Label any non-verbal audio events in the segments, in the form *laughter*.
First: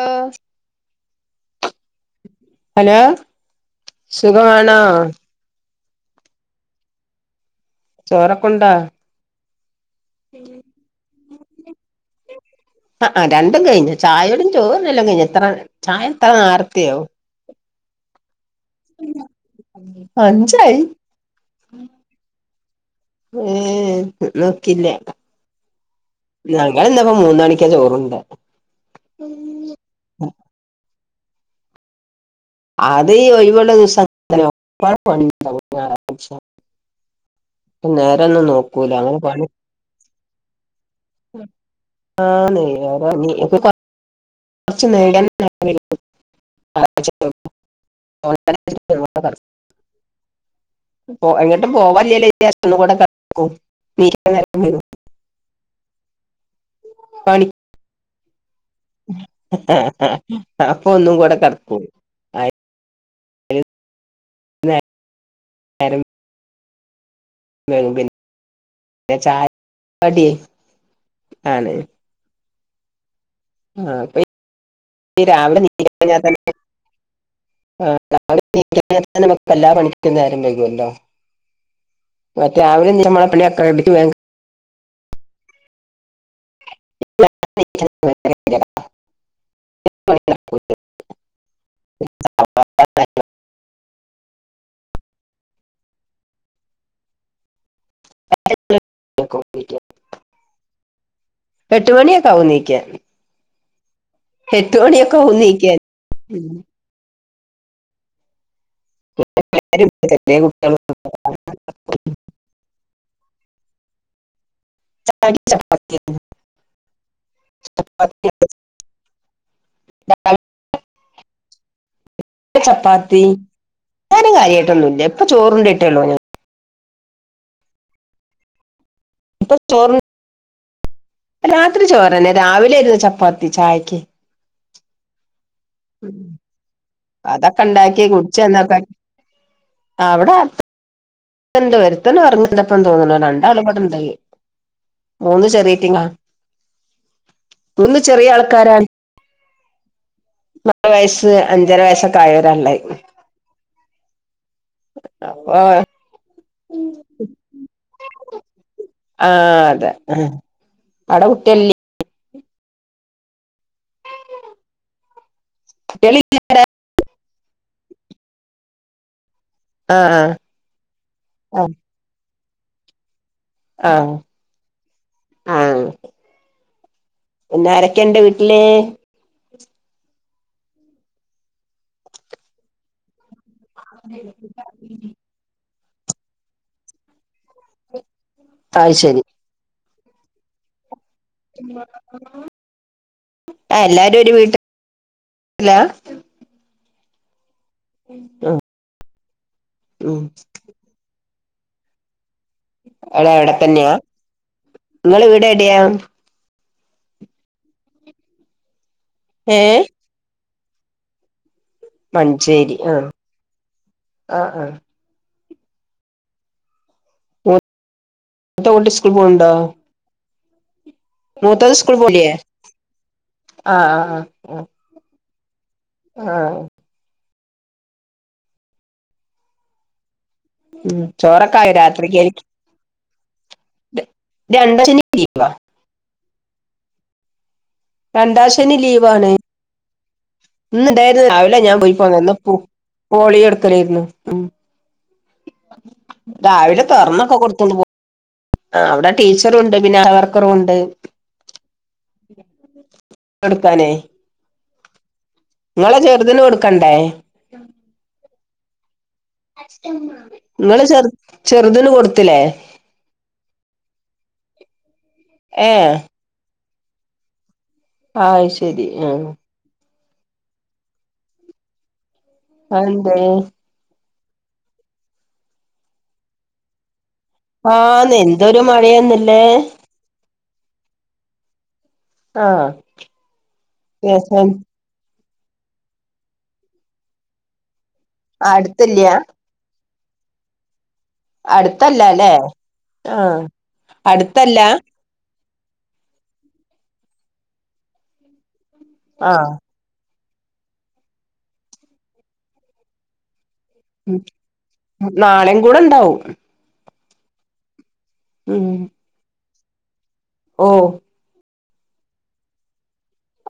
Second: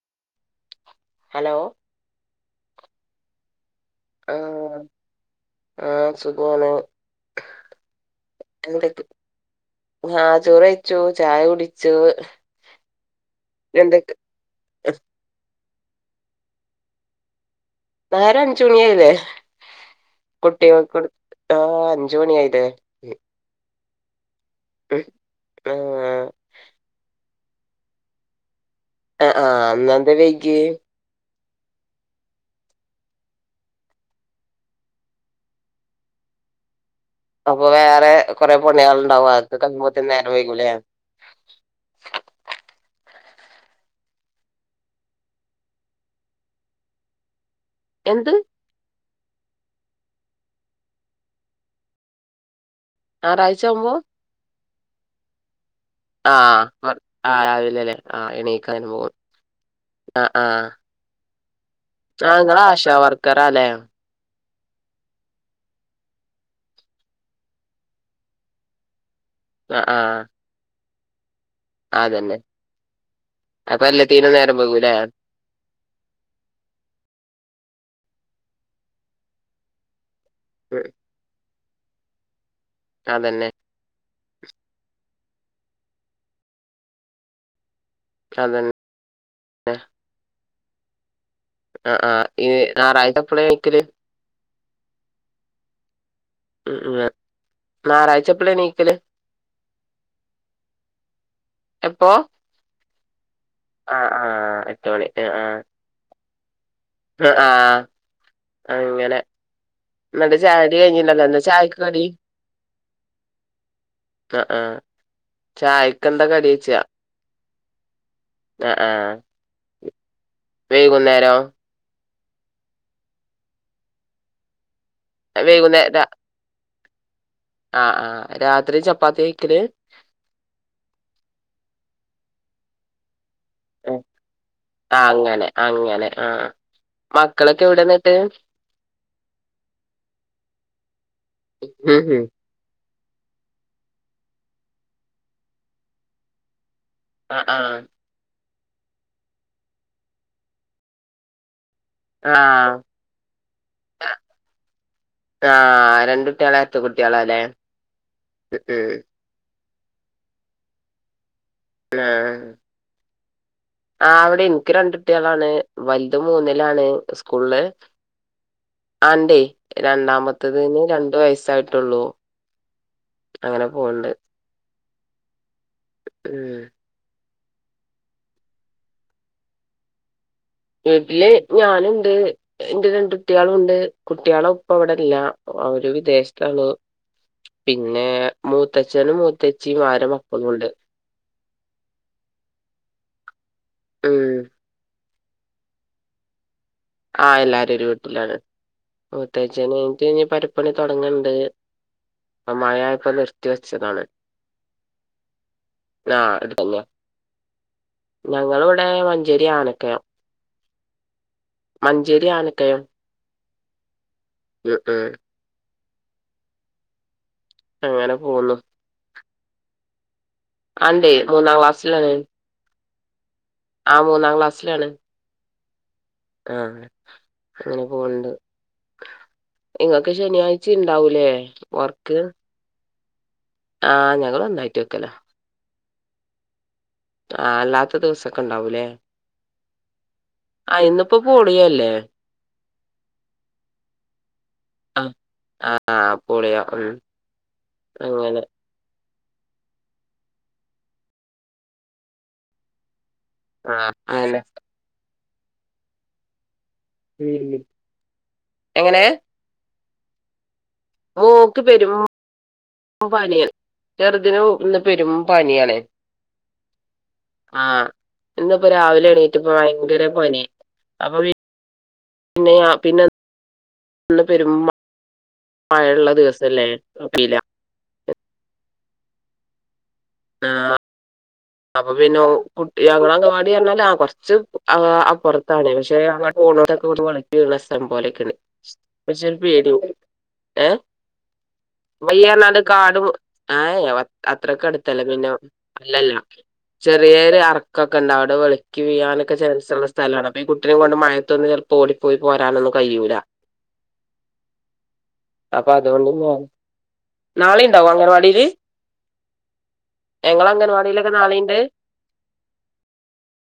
ഓഹ് hello hello സുഖവാണോ? ആഹ് സുഖവാണ് ചോറൊക്കൊണ്ടോ *unintelligible* ആഹ് ചോറെയ്ച്ചു ചായ കുടിച്ചോ? ആഹ് ആഹ് രണ്ടും കഴിഞ്ഞോ ചായുടിം ചോറുന്നലും കഴിഞ്ഞോ ഇത്രെ ചായ ഇത്രെ നേർത്തയോ? ന്നേരം അഞ്ചുമണിയായിലെ അഞ്ചായി കുട്ടികൾക്കൊട്ത്ട്ടൊ അഞ്ച് മണിയായിലെ ഉം ഉം ഇന്നോക്കില്ലെ ഉം, ആ ഞങ്ങള്ന്ന്പ്പം മൂന്ന് മണിക്കാ ചോറുണ്ടെ ആഹ് ആഹ് ഇന്നെന്താ വൈകിയെ അത് ഈ ഒഴിവ്ള്ള ദിവസ *unintelligible* ഒരുപാട് പണിണ്ടാവും ഞാറായ്ച്ച അപ്പൊ വേറെ കൊറെ അങ്ങനെ പണിയാള്ണ്ടാവും പണി അവൊക്കെ കഴിയുമ്പോത്തിന് നേരം വൈക്കുലെ ആന്നേ നേരാണ്ണി ഇന്ക്കൊര് കൊറ് കൊർച്ച് എന്ത് *unintelligible* *inaudible* പൊ എങ്ങട്ടും പോവാല്ല്യല്ലോ *unintelligible* ഒന്നും കൂടെ കട്ക്കും ഞായറാഴ്ച ആവുമ്പോ ന്നീച്ചാൻ നേരം വൈക്കും ആഹ് മട് ആഹ് രാവിലല്ലെ ആഹ് എണീ അപ്പൊ ഒന്നും കൂടെ കട ആഹ് ഇങ്ങള് ആശാ വർക്കറാലെ പിന്നെ നേരം *unintelligible* ചായ കടിയെ ആഹ് അതന്നെ അപ്പൊ ആഹ് ഇപ്പേയ് എല്ലാത്തിനും നേരം വൈകൂലേ ഈ രാവിലെ *unintelligible* കഴിഞ്ഞാ തന്നെ ആഹ് രാവിലെ *unintelligible* എല്ലാ പണിക്കും നേരം ഉം വൈകല്ലോ മറ്റെ രാവിലെ എണീറ്റമ്മളെ അതന്നെ പണിയൊക്കെ റെഡിക്ക് വേം അതന്നെ ആഹ് *unintelligible* ആഹ് ആഹ് ഏഹ് ഞായറാഴ്ച എപ്പളെ എണീക്കല് ഉം ഏഹ് ഞാറായ്ച്ച എപ്പളാ എണീക്കല് എട്ട് എപ്പോ മണിയൊക്കെ ആകും നീക്കാൻ ആ ആ എട്ട് മണി ഹെട്ടുമണിയൊക്കാവു ണീക്കാൻ ഉം ആഹ് അങ്ങനെ എന്നട്ട ചായടി കഴിഞ്ഞില്ലല്ലോ എന്നാ ചായക്ക് കടി അ ആഹ് ചപ്പാത്തി ചായക്കെന്താ കടി യ്ച്ച ന ആഹ് വൈകുന്നേരം ചപ്പാത്തി ഞാനും കാര്യമായിട്ടൊന്നുംല്ല ഇപ്പൊ ചോറുണ്ടിട്ടേള്ളോ ഞൻ ആഹ് ആഹ് രാത്രി ച ഇപ്പൊ ചോറ് രാത്രി ചോറന്നെ രാവിലെ എരുന്നു ചപ്പാത്തി ചായക്ക് ആഹ് അങ്ങനെ അങ്ങനെ ഉം.... ആ ആ. മക്കളൊക്കെ എവിടെ അതൊക്കെണ്ടാക്കി എന്നിട്ട് കുടിച്ചപ്പൊക്ക് അവിടെ എന്ത് ഉം വരുത്ത ഉം. പറഞ്ഞന്തപ്പ തോന്നണ രണ്ടാള്ബ്ടെ ഉണ്ടായിനി മൂന്ന് ചെറിയറ്റിങ്ങ ആ ആ ന്ന് ചെറിയാൾക്കാരാണ് നാല് വയസ്സ് അഞ്ചര വയസ്സൊക്കെ ആയവരള്ളേര്ന്നു ആഹ ആഹ രണ്ട കുട്ടികളെ എത്ത കുട്ടികള അല്ലേ അവി കുട്ടി ആഹ ആ അവിടെ എനിക്ക് രണ്ട കുട്ടികളാണ് വലുത കുട്ടികളി മൂന്നിലാണ് സ്കൂളില് അന്റെ ആഹ് രണ്ടാമത്തത്ന് രണ്ടു ആഹ് വയസ്സായിട്ടുള്ളൂ അങ്ങനെ പോവ്ണ്ട് ആഹ് എന്ന ആരൊക്കെ ഇണ്ട് വീട്ടില് വീട്ടില് ഞാനുണ്ട് എന്റെ രണ്ട കുട്ടികളും ഉണ്ട് കുട്ടികളോ ഇപ്പ അവിടെല്ല അവര് വിദേശത്താണ് പിന്നെ അത് മൂത്തച്ഛനും ശരി മൂത്തച്ച്ചിയും ആരും മക്കളുണ്ട് ആ എല്ലാരും ഉം ഒരു വീട്ടിൽ ഇല്ല ആഹ എല്ലാരും ഒരു വീട്ടിലാണ് പ്രത്തേച്ചന് എ ഉം ക പരിപ്പണി തുടങ്ങണ്ട് അപ്പ മഴപ്പോ അവിടെ നിർത്തി എവിടെ തന്നെയാ വെച്ചതാണ് നിങ്ങള് വീട് എവിടെയാ ആഹ അത് തന്നെയ ഞങ്ങളി ഇവിടെ മഞ്ചേരി ഏഹ് ആനക്കയം മഞ്ചേരി ആഹ ആഹ ആഹ ഉം ഉം അങ്ങനെ പോവുന്നു എന്ത ഓട്ട സ്കൂൾ പോണണ്ടാ അണ്ട്േ മൂന്നാം ക്ാസ്ിലന ആഹ് ആ ആഹ് മൂന്നാം ക്ലാസ്സിലാണ് ആഹ് ആ ആഹ് അങ്ങനെ പോണ്ട് ഒക്കെ ശനിയാഴ്ച ഉം ഉണ്ടാവൂലേ ചോറൊക്കായോ വർക്ക് ആഹ് ഞങ്ങള് ദ ഒന്നായിട്ട് അണ്ടാച്ച വെക്കലാ ന വ ആ അല്ലാത്ത ദിവസൊക്കെ ഉണ്ടാവൂല്ലേ ഇ ഇണ്ടായിരുന്നു രാവിലെ ഞാൻ പോയി പോന്നന്ന് പോളി എടുക്കലായിരുന്നു ഉ ആഹ് ആഹ് പോളിയോ രാവിലെ ഉം തറന്നൊക്കെ കൊടുത്തോണ്ട് പോ അങ്ങനെ ആ അവിടെ ടീച്ചറുണ്ട് ബന വർക്കറുണ്ട് ആ അെ നിങ്ങളെ ചെറുതിന്െ കൊടുക്കണ്ടേ ഉം. എങ്ങനെ നിങ്ങള് ചെറു മോക്ക് ചെറുതന് പെരും കൊടുത്തില്ലേ പനിയാണ് ചെറുതിന് ഇന്ന് പെരും പനിയണേ ഏഹ് ആഹ അയ് ഇന്നിപ്പോ ശരി രാവിലെ ആഹ് എണീട്ട ഇപ്പ ഭയങ്കര പനെ അപ്പൊ അേ ഒ പെരുമ്പ മഴള്ള ദിവസല്ലേ അറിയില്ല ആഹ് എന്തൊരു മഴയൊന്നില്ലേ ആ അപ്പൊ പിന്നെ ആഹ് കുട്ടി അങ്ങ അംഗവാടി പറഞ്ഞാലേ കൊറച്ച്റത്ത് പക്ഷെ അങ്ങ ഓണൊക്കെ വളക്കണ സ്ലം പോലൊക്കെയാണ് അടുത്തില്ല പക്ഷെ പേട ഏ അടുത്തല്ല അല്ലേ വയ്യറനാട് കാട് ആഹ് ഏ അടുത്തല്ല അത്രക്കെ എടുത്തല്ല പിന്നെ അല്ലല്ല ചെറിയൊരു അറക്കൊക്കെ ഉണ്ട് അവിടെ വെളിക്ക് വീ്യാനൊക്കെ ആഹ് ചാൻസള്ള സ്ഥലാണ് അപ്പ ഈ കുട്ടിനെ കൊണ്ട് മഴയത്തൊന്ന് ചെറപ്പോ ഓടിപ്പോയി പോരാനൊന്ന കഴൂല്ല നാളെയും കൂടെ ഇണ്ടാവും നളെയുംണ്ടാക അങ്ങരു വാടൽ ഞങ്ങ ഓ അംഗൻവാടിയിലൊക്കെ നാളെയണ്ട്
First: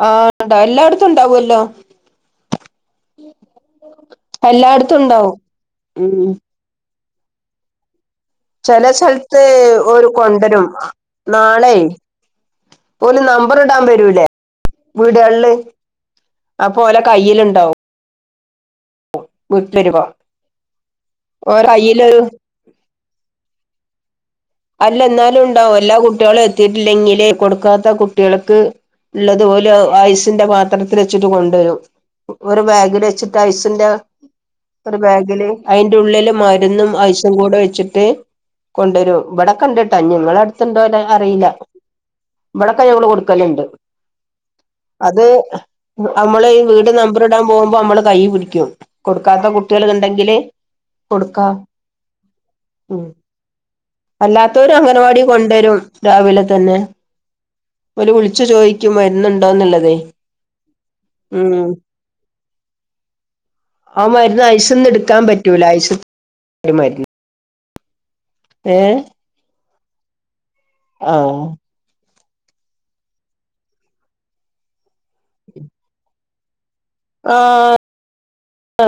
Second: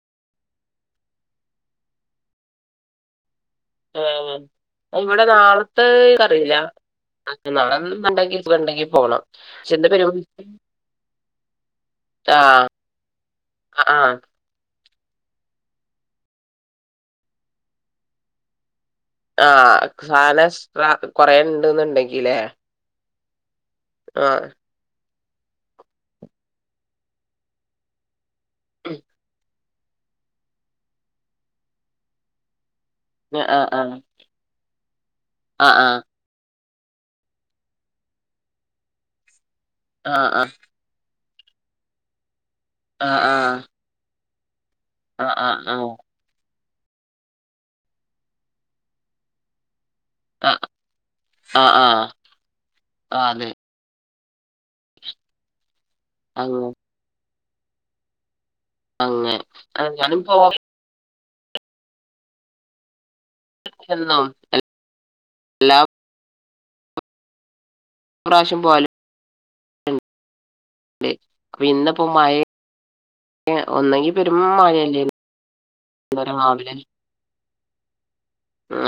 ആഹണ്ട എല്ലായിടത്തും ഉണ്ടാവല്ലോ ആ ഇവിടെ നാളത്തെ ഉം അറിയില്ല നാളണ്ട ചില സ്ഥലത്ത് ഒരു കൊണ്ടരും നാളെ ആഹ് പോലും നമ്പർ ഇടാൻ ആഹ് പരൂലേ വീട്കളില് അപ്പോലെ കയ്യിലിണ്ടാവും ആഹ് സാന എസ്ട്ര കൊറേ ഓരെ കയ്യിലൊരു ഇണ്ട്ന്ന്ണ്ടെങ്കിലേ ആഹ് ഇല്ല ന്നാലുണ്ടാവും എല്ലാകുട്ടികളും എത്തീട്ടില്ലെങ്കിലെ കൊടുക്കാത്ത കുട്ടികള്ക്ക് ഇള്ളതുപോ ല് ഐസിൻ്റെ പാത്രത്തിലെച്ചിട്ട് കൊണ്ടോരും ഒ ഒര് ബാഗി വെച്ചിട്ട് ആഹ് ഐസിൻ്റെ ആഹ് ഒര്ബാഗില് ആഹ് അയ്ൻ്റുള്ളില് മര് ന്നും ഐസും കൂടെ വെച്ചിട്ട് കൊണ്ടൊരും ഇവിടെ കണ്ടിട്ടാ നി ആഹ് ആഹ് ഇങ്ങളടുത്ത്ണ്ടോടെ അറിയില്ല ഇവിടെക്കെ ഞങ്ങള് ആഹ് കൊടുക്കല്ണ്ട് ആഹ് അത് ആഹ് ആഹ് അമ്മള് ഈ വീട് നമ്പറിടാൻ പോമ്പോ അമ്മള് കൈ പിടിക്കും കൊടുക്കാത്ത കുട് ട്ടീകള് കണ്ടെങ്കിലേ ആഹ് ആഹ് കൊടുക്കാം ആഹ് ആഹ് ഉം ആഹ് അതെ അല്ലാത്തോരു അങ്കനവാടീ കൊണ്ടാരും അങ്ങ് രാവിലെത്തന്നെ ഓര് വിള് ച്ചു ചോയ്ക്കും അങ്ങനെ വരുന്നുണ്ടോന്നുള്ളതെ ഞാനും ഊം ആ പോവലില്ലെന്നും മരുന്ന് ഐസൊന്നെടുക്കാൻ പറ്റൂല എല്ലാ ആയ്സ്സ് *unintelligible* മരുന്ന് പ്രാശ്യം പോആലോ ഏഹ് ലേ ആഹ് അപ്പൊ ഇന്നപ്പോ മയേ ഏഹ് ഒന്നെങ്കി പെരും മഴല്ലേനിയോ വ്ടെ രാവിലെ ആഹ്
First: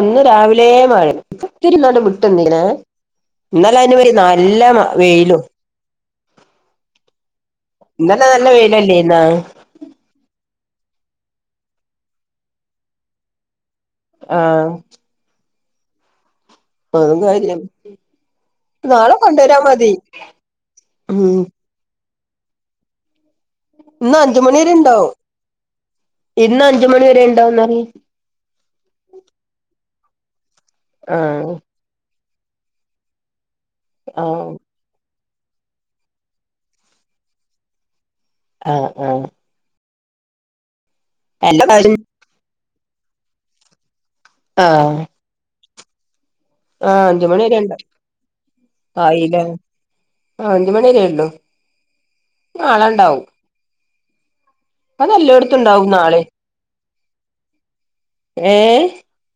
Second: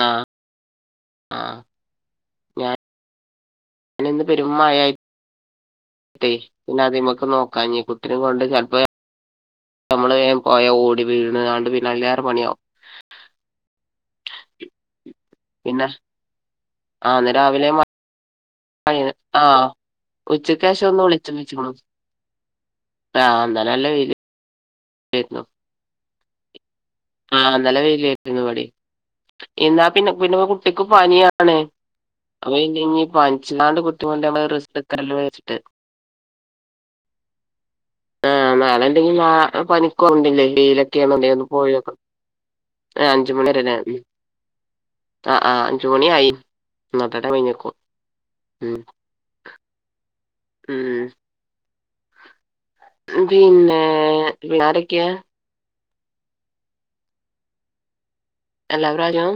അന്ന് ആഹ് രാവിലേ മഴ *unintelligible* ആഹ് കിട്ടുന്നീല എ ഇന്നാലെ അയിൻ വരി നല്ല മ വെയ്ലും ട്ടേ പിന്നെ അതിമക്ക് നോക്കാഞ്ഞെ കുട്ടിനെ ഇന്നലെ കൊണ്ട് നല്ല ചെൽപ്പെ വെയിലല്ലേന്നാ നമ്മള് പോയാ ഓടി വീണതാണ്ട് പിന്നെ അയ്ലേറെ പണിയാവും ആഹ് പിന്നെ അതൊന്നും ആയില്ല അയ്ൻ ആഹ് ആ ഉച്ചക്കേശം ഒന്ന് വെളിച്ചം ഉം വെച്ചിക്ണ് പ്രാന്തൻ ഇന്ന് അഞ്ച് മണിവരേ ഇൻ ണ്ടാവും ഇന്നഞ്ചുമണി ആ ഇന്നലെ വരേണ്ടാവോന്നറിയി നാ പിന്നെ *unintelligible* കുട്ടിക്ക് പനിയാണ് *unintelligible* പ ചിക്കാണ്ട് ആഹ് *unintelligible* ആഹ് നാളെ ഇണ്ടെങ്കിൽ *unintelligible* എല്ലാ പ്രാവശ്യം പോയൊക്കണം ആഹ് അഞ്ച്മണി വരേ ലെ മ് ആഹ് ചോണി ആയി ആ അഞ്ചുമണ്യരെണ്ട് ഉം ആയില്ലേ ആഹ് ഉം. അഞ്ചുമണ്യരേ ഒള്ളു നാളെണ്ടാവും പിന്നെ പിന്നെ ആരൊക്കെയാ അതെലോട്ത്തു ണ്ടാവും നാളെ ഏഹ് എല്ലാ പ്രാവശ്യോം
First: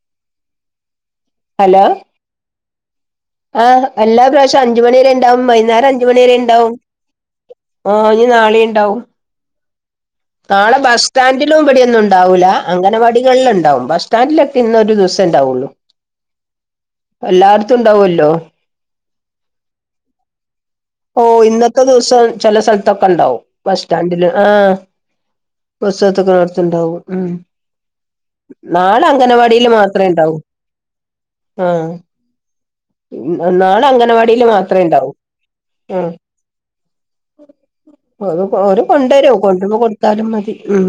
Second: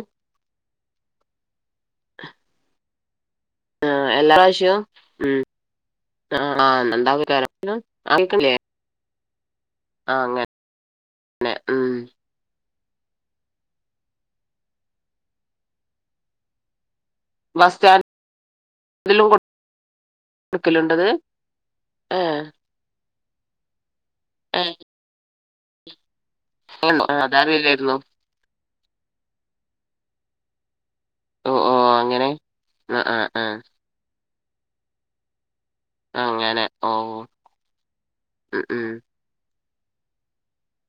ഹലോ ആഹ് എല്ലാ പ്രാവശ്യ അഞ്ച് മണ്യരേണ്ടാവും വൈന്നാരം അഞ്ച് ആഹ് മണ്യരേണ്ടാവും ആഹ് ഉണ്ടാവക്കാരം ഓ ആഹ് ഇഞ് കേൾക്കണില്ലേ നാളിണ്ടാവും ആഹ് അങ്ങനെ നാളെ ബസ്സ്സ്റ്റാൻഡിലും ഉം ഇബടെന്നുണ്ടാവൂല അങ്കനവാടികളില്ണ്ടാവും ബസ് സ്റ്റാൻഡിലൊക്കെ ഇന്ന് ഒരു ദിവസേ ണ്ടാവൊള്ളു. എല്ലാട്ത്തുണ്ടാവല്ലോ അതിലും കൊ ഓഹ് ഇന്നത്തെ ദിവസം ചെല സ്ഥൽത്തൊക്കെണ്ടാവും ബസ് സ്റ്റാൻഡില് ആഹ് ഏഹ് ബസ്സാത്ത്ക്കണോട്ത്ത്ണ്ടാവും ഉം അതറിയില്ലായിരുന്നു നാളെ അംങ്കനവാടില് മാത് ത്രേണ്ടാവൂ ഓ ഓ ആഹ് അങ്ങനെ ആഹ് ആഹ് ഉം ആഹ് നാളെ അംങ്കനവാടില് മാത്രേ ണ്ടാവൂ ഏഹ് അങ്ങനെ ഓ *unintelligible* ഉം ഓര് ഉം കൊണ്ടേരും കൊ *unintelligible* കൊട്ത്താലും മതി ഉം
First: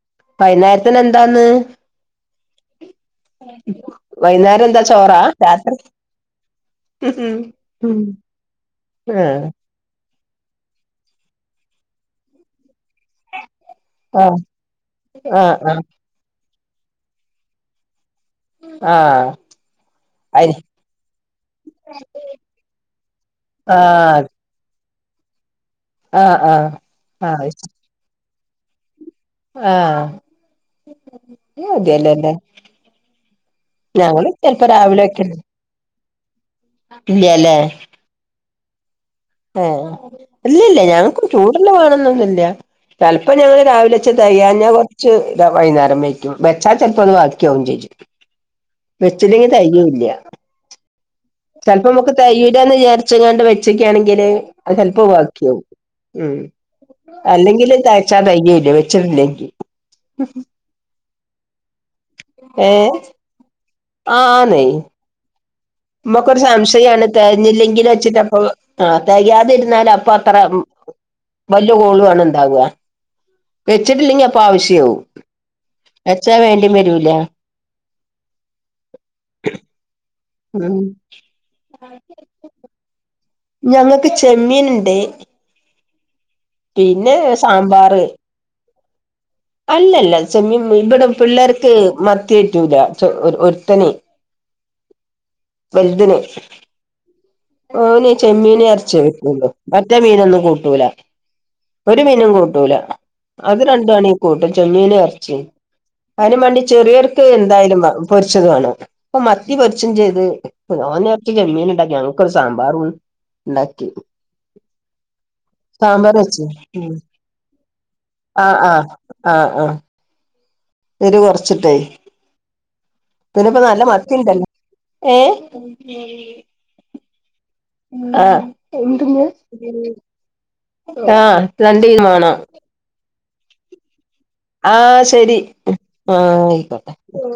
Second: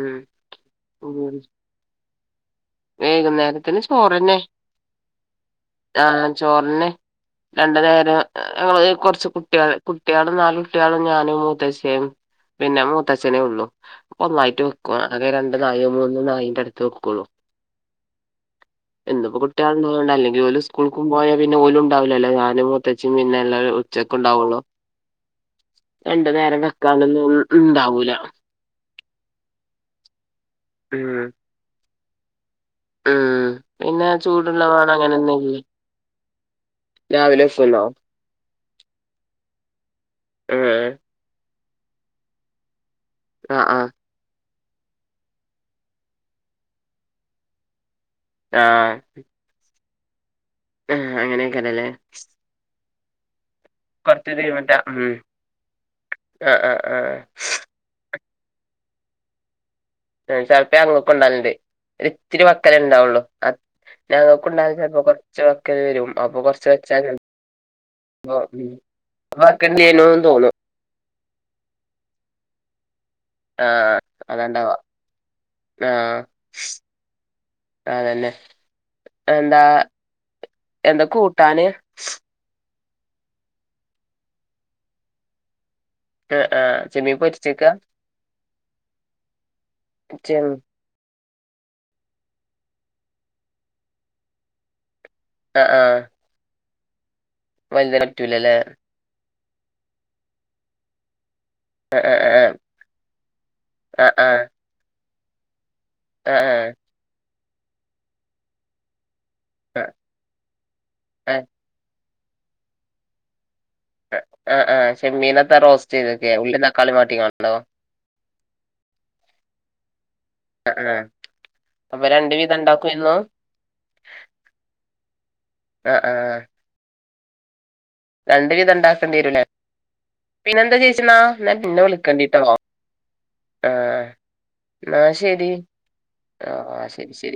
ഉം വൈ ഉം ന്നാരത്തിനെന്താന്ന് വൈകുന്നേരത്തിന് ചോറെന്നെ വൈകുന്നേരം എന്താ ചോറാ രാത്രി ആഹ് ചോറെന്നെ ഉം രണ്ട് ഉം നേരം ഞങ്ങള് ആ കൊർച്ച് കുട്ട്യോള് കു കുട്ട്യാളും നാല് കുട്ട്യാളും ഞാനും മൂത്തച്ചിം പിന്നെ മൂത്തച്ഛനേ ഒള്ളൂ ആ ഒന്നായിട്ട് വെക്കും ആകെ ആ രണ്ട് നായോ മൂന്ന് നായിൻ്റട്ത്ത് ക്കെ ക്കൊള്ളൂ ആഹ് ഇന്ന്പ്പോ കുട്ട്യാള് ള്ളതോണ്ട അല്ലെങ്കി ഓല് സ്കൂൾക്കും പോയാ പിന്നെ ഓലു ണ്ടാവൂല്ലല്ലോ ഞാനും മൂത്തച്ചിം പിന്നെ എല്ലാരു ഉച്ചെ ആ ച്ചെക്ക്ണ്ടാവൊള്ളൂ രണ്ട് ആഹ് നേരം ആഹ് വെക്കാനൊന്നും ഇണ്ടാവൂലാ പാ ഊം *unintelligible* ലേന്റെ പിന്നെ ഞങ്ങള് ചൂടുള്ള ചെൽപ്പാെ വേണം രാവിലെ വെക്കും അങ്ങനെയൊന്നുല്ല രാവിലെ വെക്ക്വല്ലോ ആഹ് ഇല്ലില്ല്യാ ഉം ഞങ്ങക്കാെന്നും ചൂട്ള്ളെ വേണന്നൊന്നുല്ല്യാ ചെൽപ്പം ആഹ് ഞങ്ങള് ആഹ് രാവിലെ വെച്ചെ തെയാൻ ഞ്ഞാ കൊർച്ച് താ വൈന്നാരം വെയ്ക്കും വെച്ചാ ചെൽപ്പത് ബാക്ക്യാവും ചെജ്ജും ആഹ് വെച്ചില്ലെങ്കി തെയൂല്യാ ആഹ് അങ്ങനെയൊക്കെയാണല്ലേ ചെൽപ്പം മ്മക്ക് തെയ്യൂല്ലാന്ന് ചാര്ച്ച്ങ്ങാണ്ട് വെ ച്ചെക്ക്യാണെങ്കില് കൊറച്ച് തീമട്ട അത് ഉം ചെൽപ്പം വാക്കിയാവും ഉം ആഹ് ആഹ് ആഹ് അല്ലെങ്കില് താ ര് ച്ചാതെയ്യൂല്ല്യാ വെച്ച്ട്ടില്ലെങ്കി ഉം ചെൽപ്പം ഞങ്ങൾക്കുംണ്ടാവൽണ്ട് ഒരിത്തിരി ഏഹ് വക്കലെണ്ടാവാെള്ളു അ ആന്നേ ഞങ്ങക്കുണ്ടാൽണ്ട് ചെൽപ്പം കൊർ മ്മക്കൊരു സംശയാണ് തെയെഞ്ഞില്ലെങ്കിലാെച്ചിട്ട് ചെലപ്പോ അപ്പൊ ആഹ് തെയാതിര്ന്നാല് അപ്പൊ വക്കലില്ലേനൂന്ന് അത്രെ തോന്നും വല്യ കോളു ആണ് ണ്ടാവാ ആഹ് വെച്ചിട്ടില്ലെങ്കി അപ്പ അതാണ്ടാവാ ആവശ്യാവും ആഹ് വെച്ചാ വേണ്ടിം വരൂല അതെന്നെ എന്താ ഉം എന്താ കൂട്ടാന് ഞങ്ങക്ക് ചെമ്മീന്ണ്ട് ആഹ് ആഹ് ചെമ്മീൻ പിന്നെ പൊരിച്ചക്കാ സാമ്പാറ് അല്ലല്ലാ ചെമ്മ് ചെമ്മീം ഇബ്ടെ പിള്ളേർക്ക് മത്തി പെറ്റൂല ചൊ ഒര് ഒര്ത്തന് ആഹ് ആഹ് വൽത്‌ന് വലുതിന് ഓന് പറ്റൂലല്ലേ ചെമ്മീനും എറച്ച്യേ കയ്ക്കൊള്ളൂ മറ്റേ മീനൊന്നും കൂട്ടൂലാ ഒര് ആഹ് മീനും ആഹ് കൂട്ടൂലാ അത് രണ്ടു ആണേ ആഹ് ആഹ് കൂട്ടും ചെമ്മീനും എർച്ചിം അതിനു മാണ്ടി ആഹ് ചെറിയർക്ക് എന്തായാലും വാ പൊരിച്ചത് വേണം ഇപ്പം മത്തി പൊരിച്ചും ആഹ് ചെയ്ത് ഓന് കൊറച്ച് ആഹ് ചെമ്മീനും ഉണ്ടാക്കി ഞങ്ങക്കൊരു സാമ്പാറും ഉണ്ടാക്കി ആഹ് ആഹ് ചെമ്മീനത്താ റോസ്റ്റ് സാമ്പാർ ചെയ്തക്കെ വെച്ച് ഉള്ളീം തക്കാളീം വാട്ടിക്കാണ്ടോ ആഹ് ആഹ് ആഹ് ആഹ് അഹ് ആഹ് അപ്പൊ രണ്ട് വിധം ഇണ്ടാ പിന്നപ്പോ നല്ല മത്തിയിണ്ടല്ലോ ഏഹ് ആഹ് ആഹ് ആഹ് രണ്ട് വിധം ഇണ്ടാക്കേണ്ടിവരൂല്ലേ പിന്നെന്താ ചേച്ചീന്നാ ആഹ് ന്നെ രണ്ട് കിലോ വേണം വിളിക്കേണ്ടിട്ടോ ആഹ് ആഹ് ശരി ആഹ് ആയിക്കോട്ടെ ശരി ശരി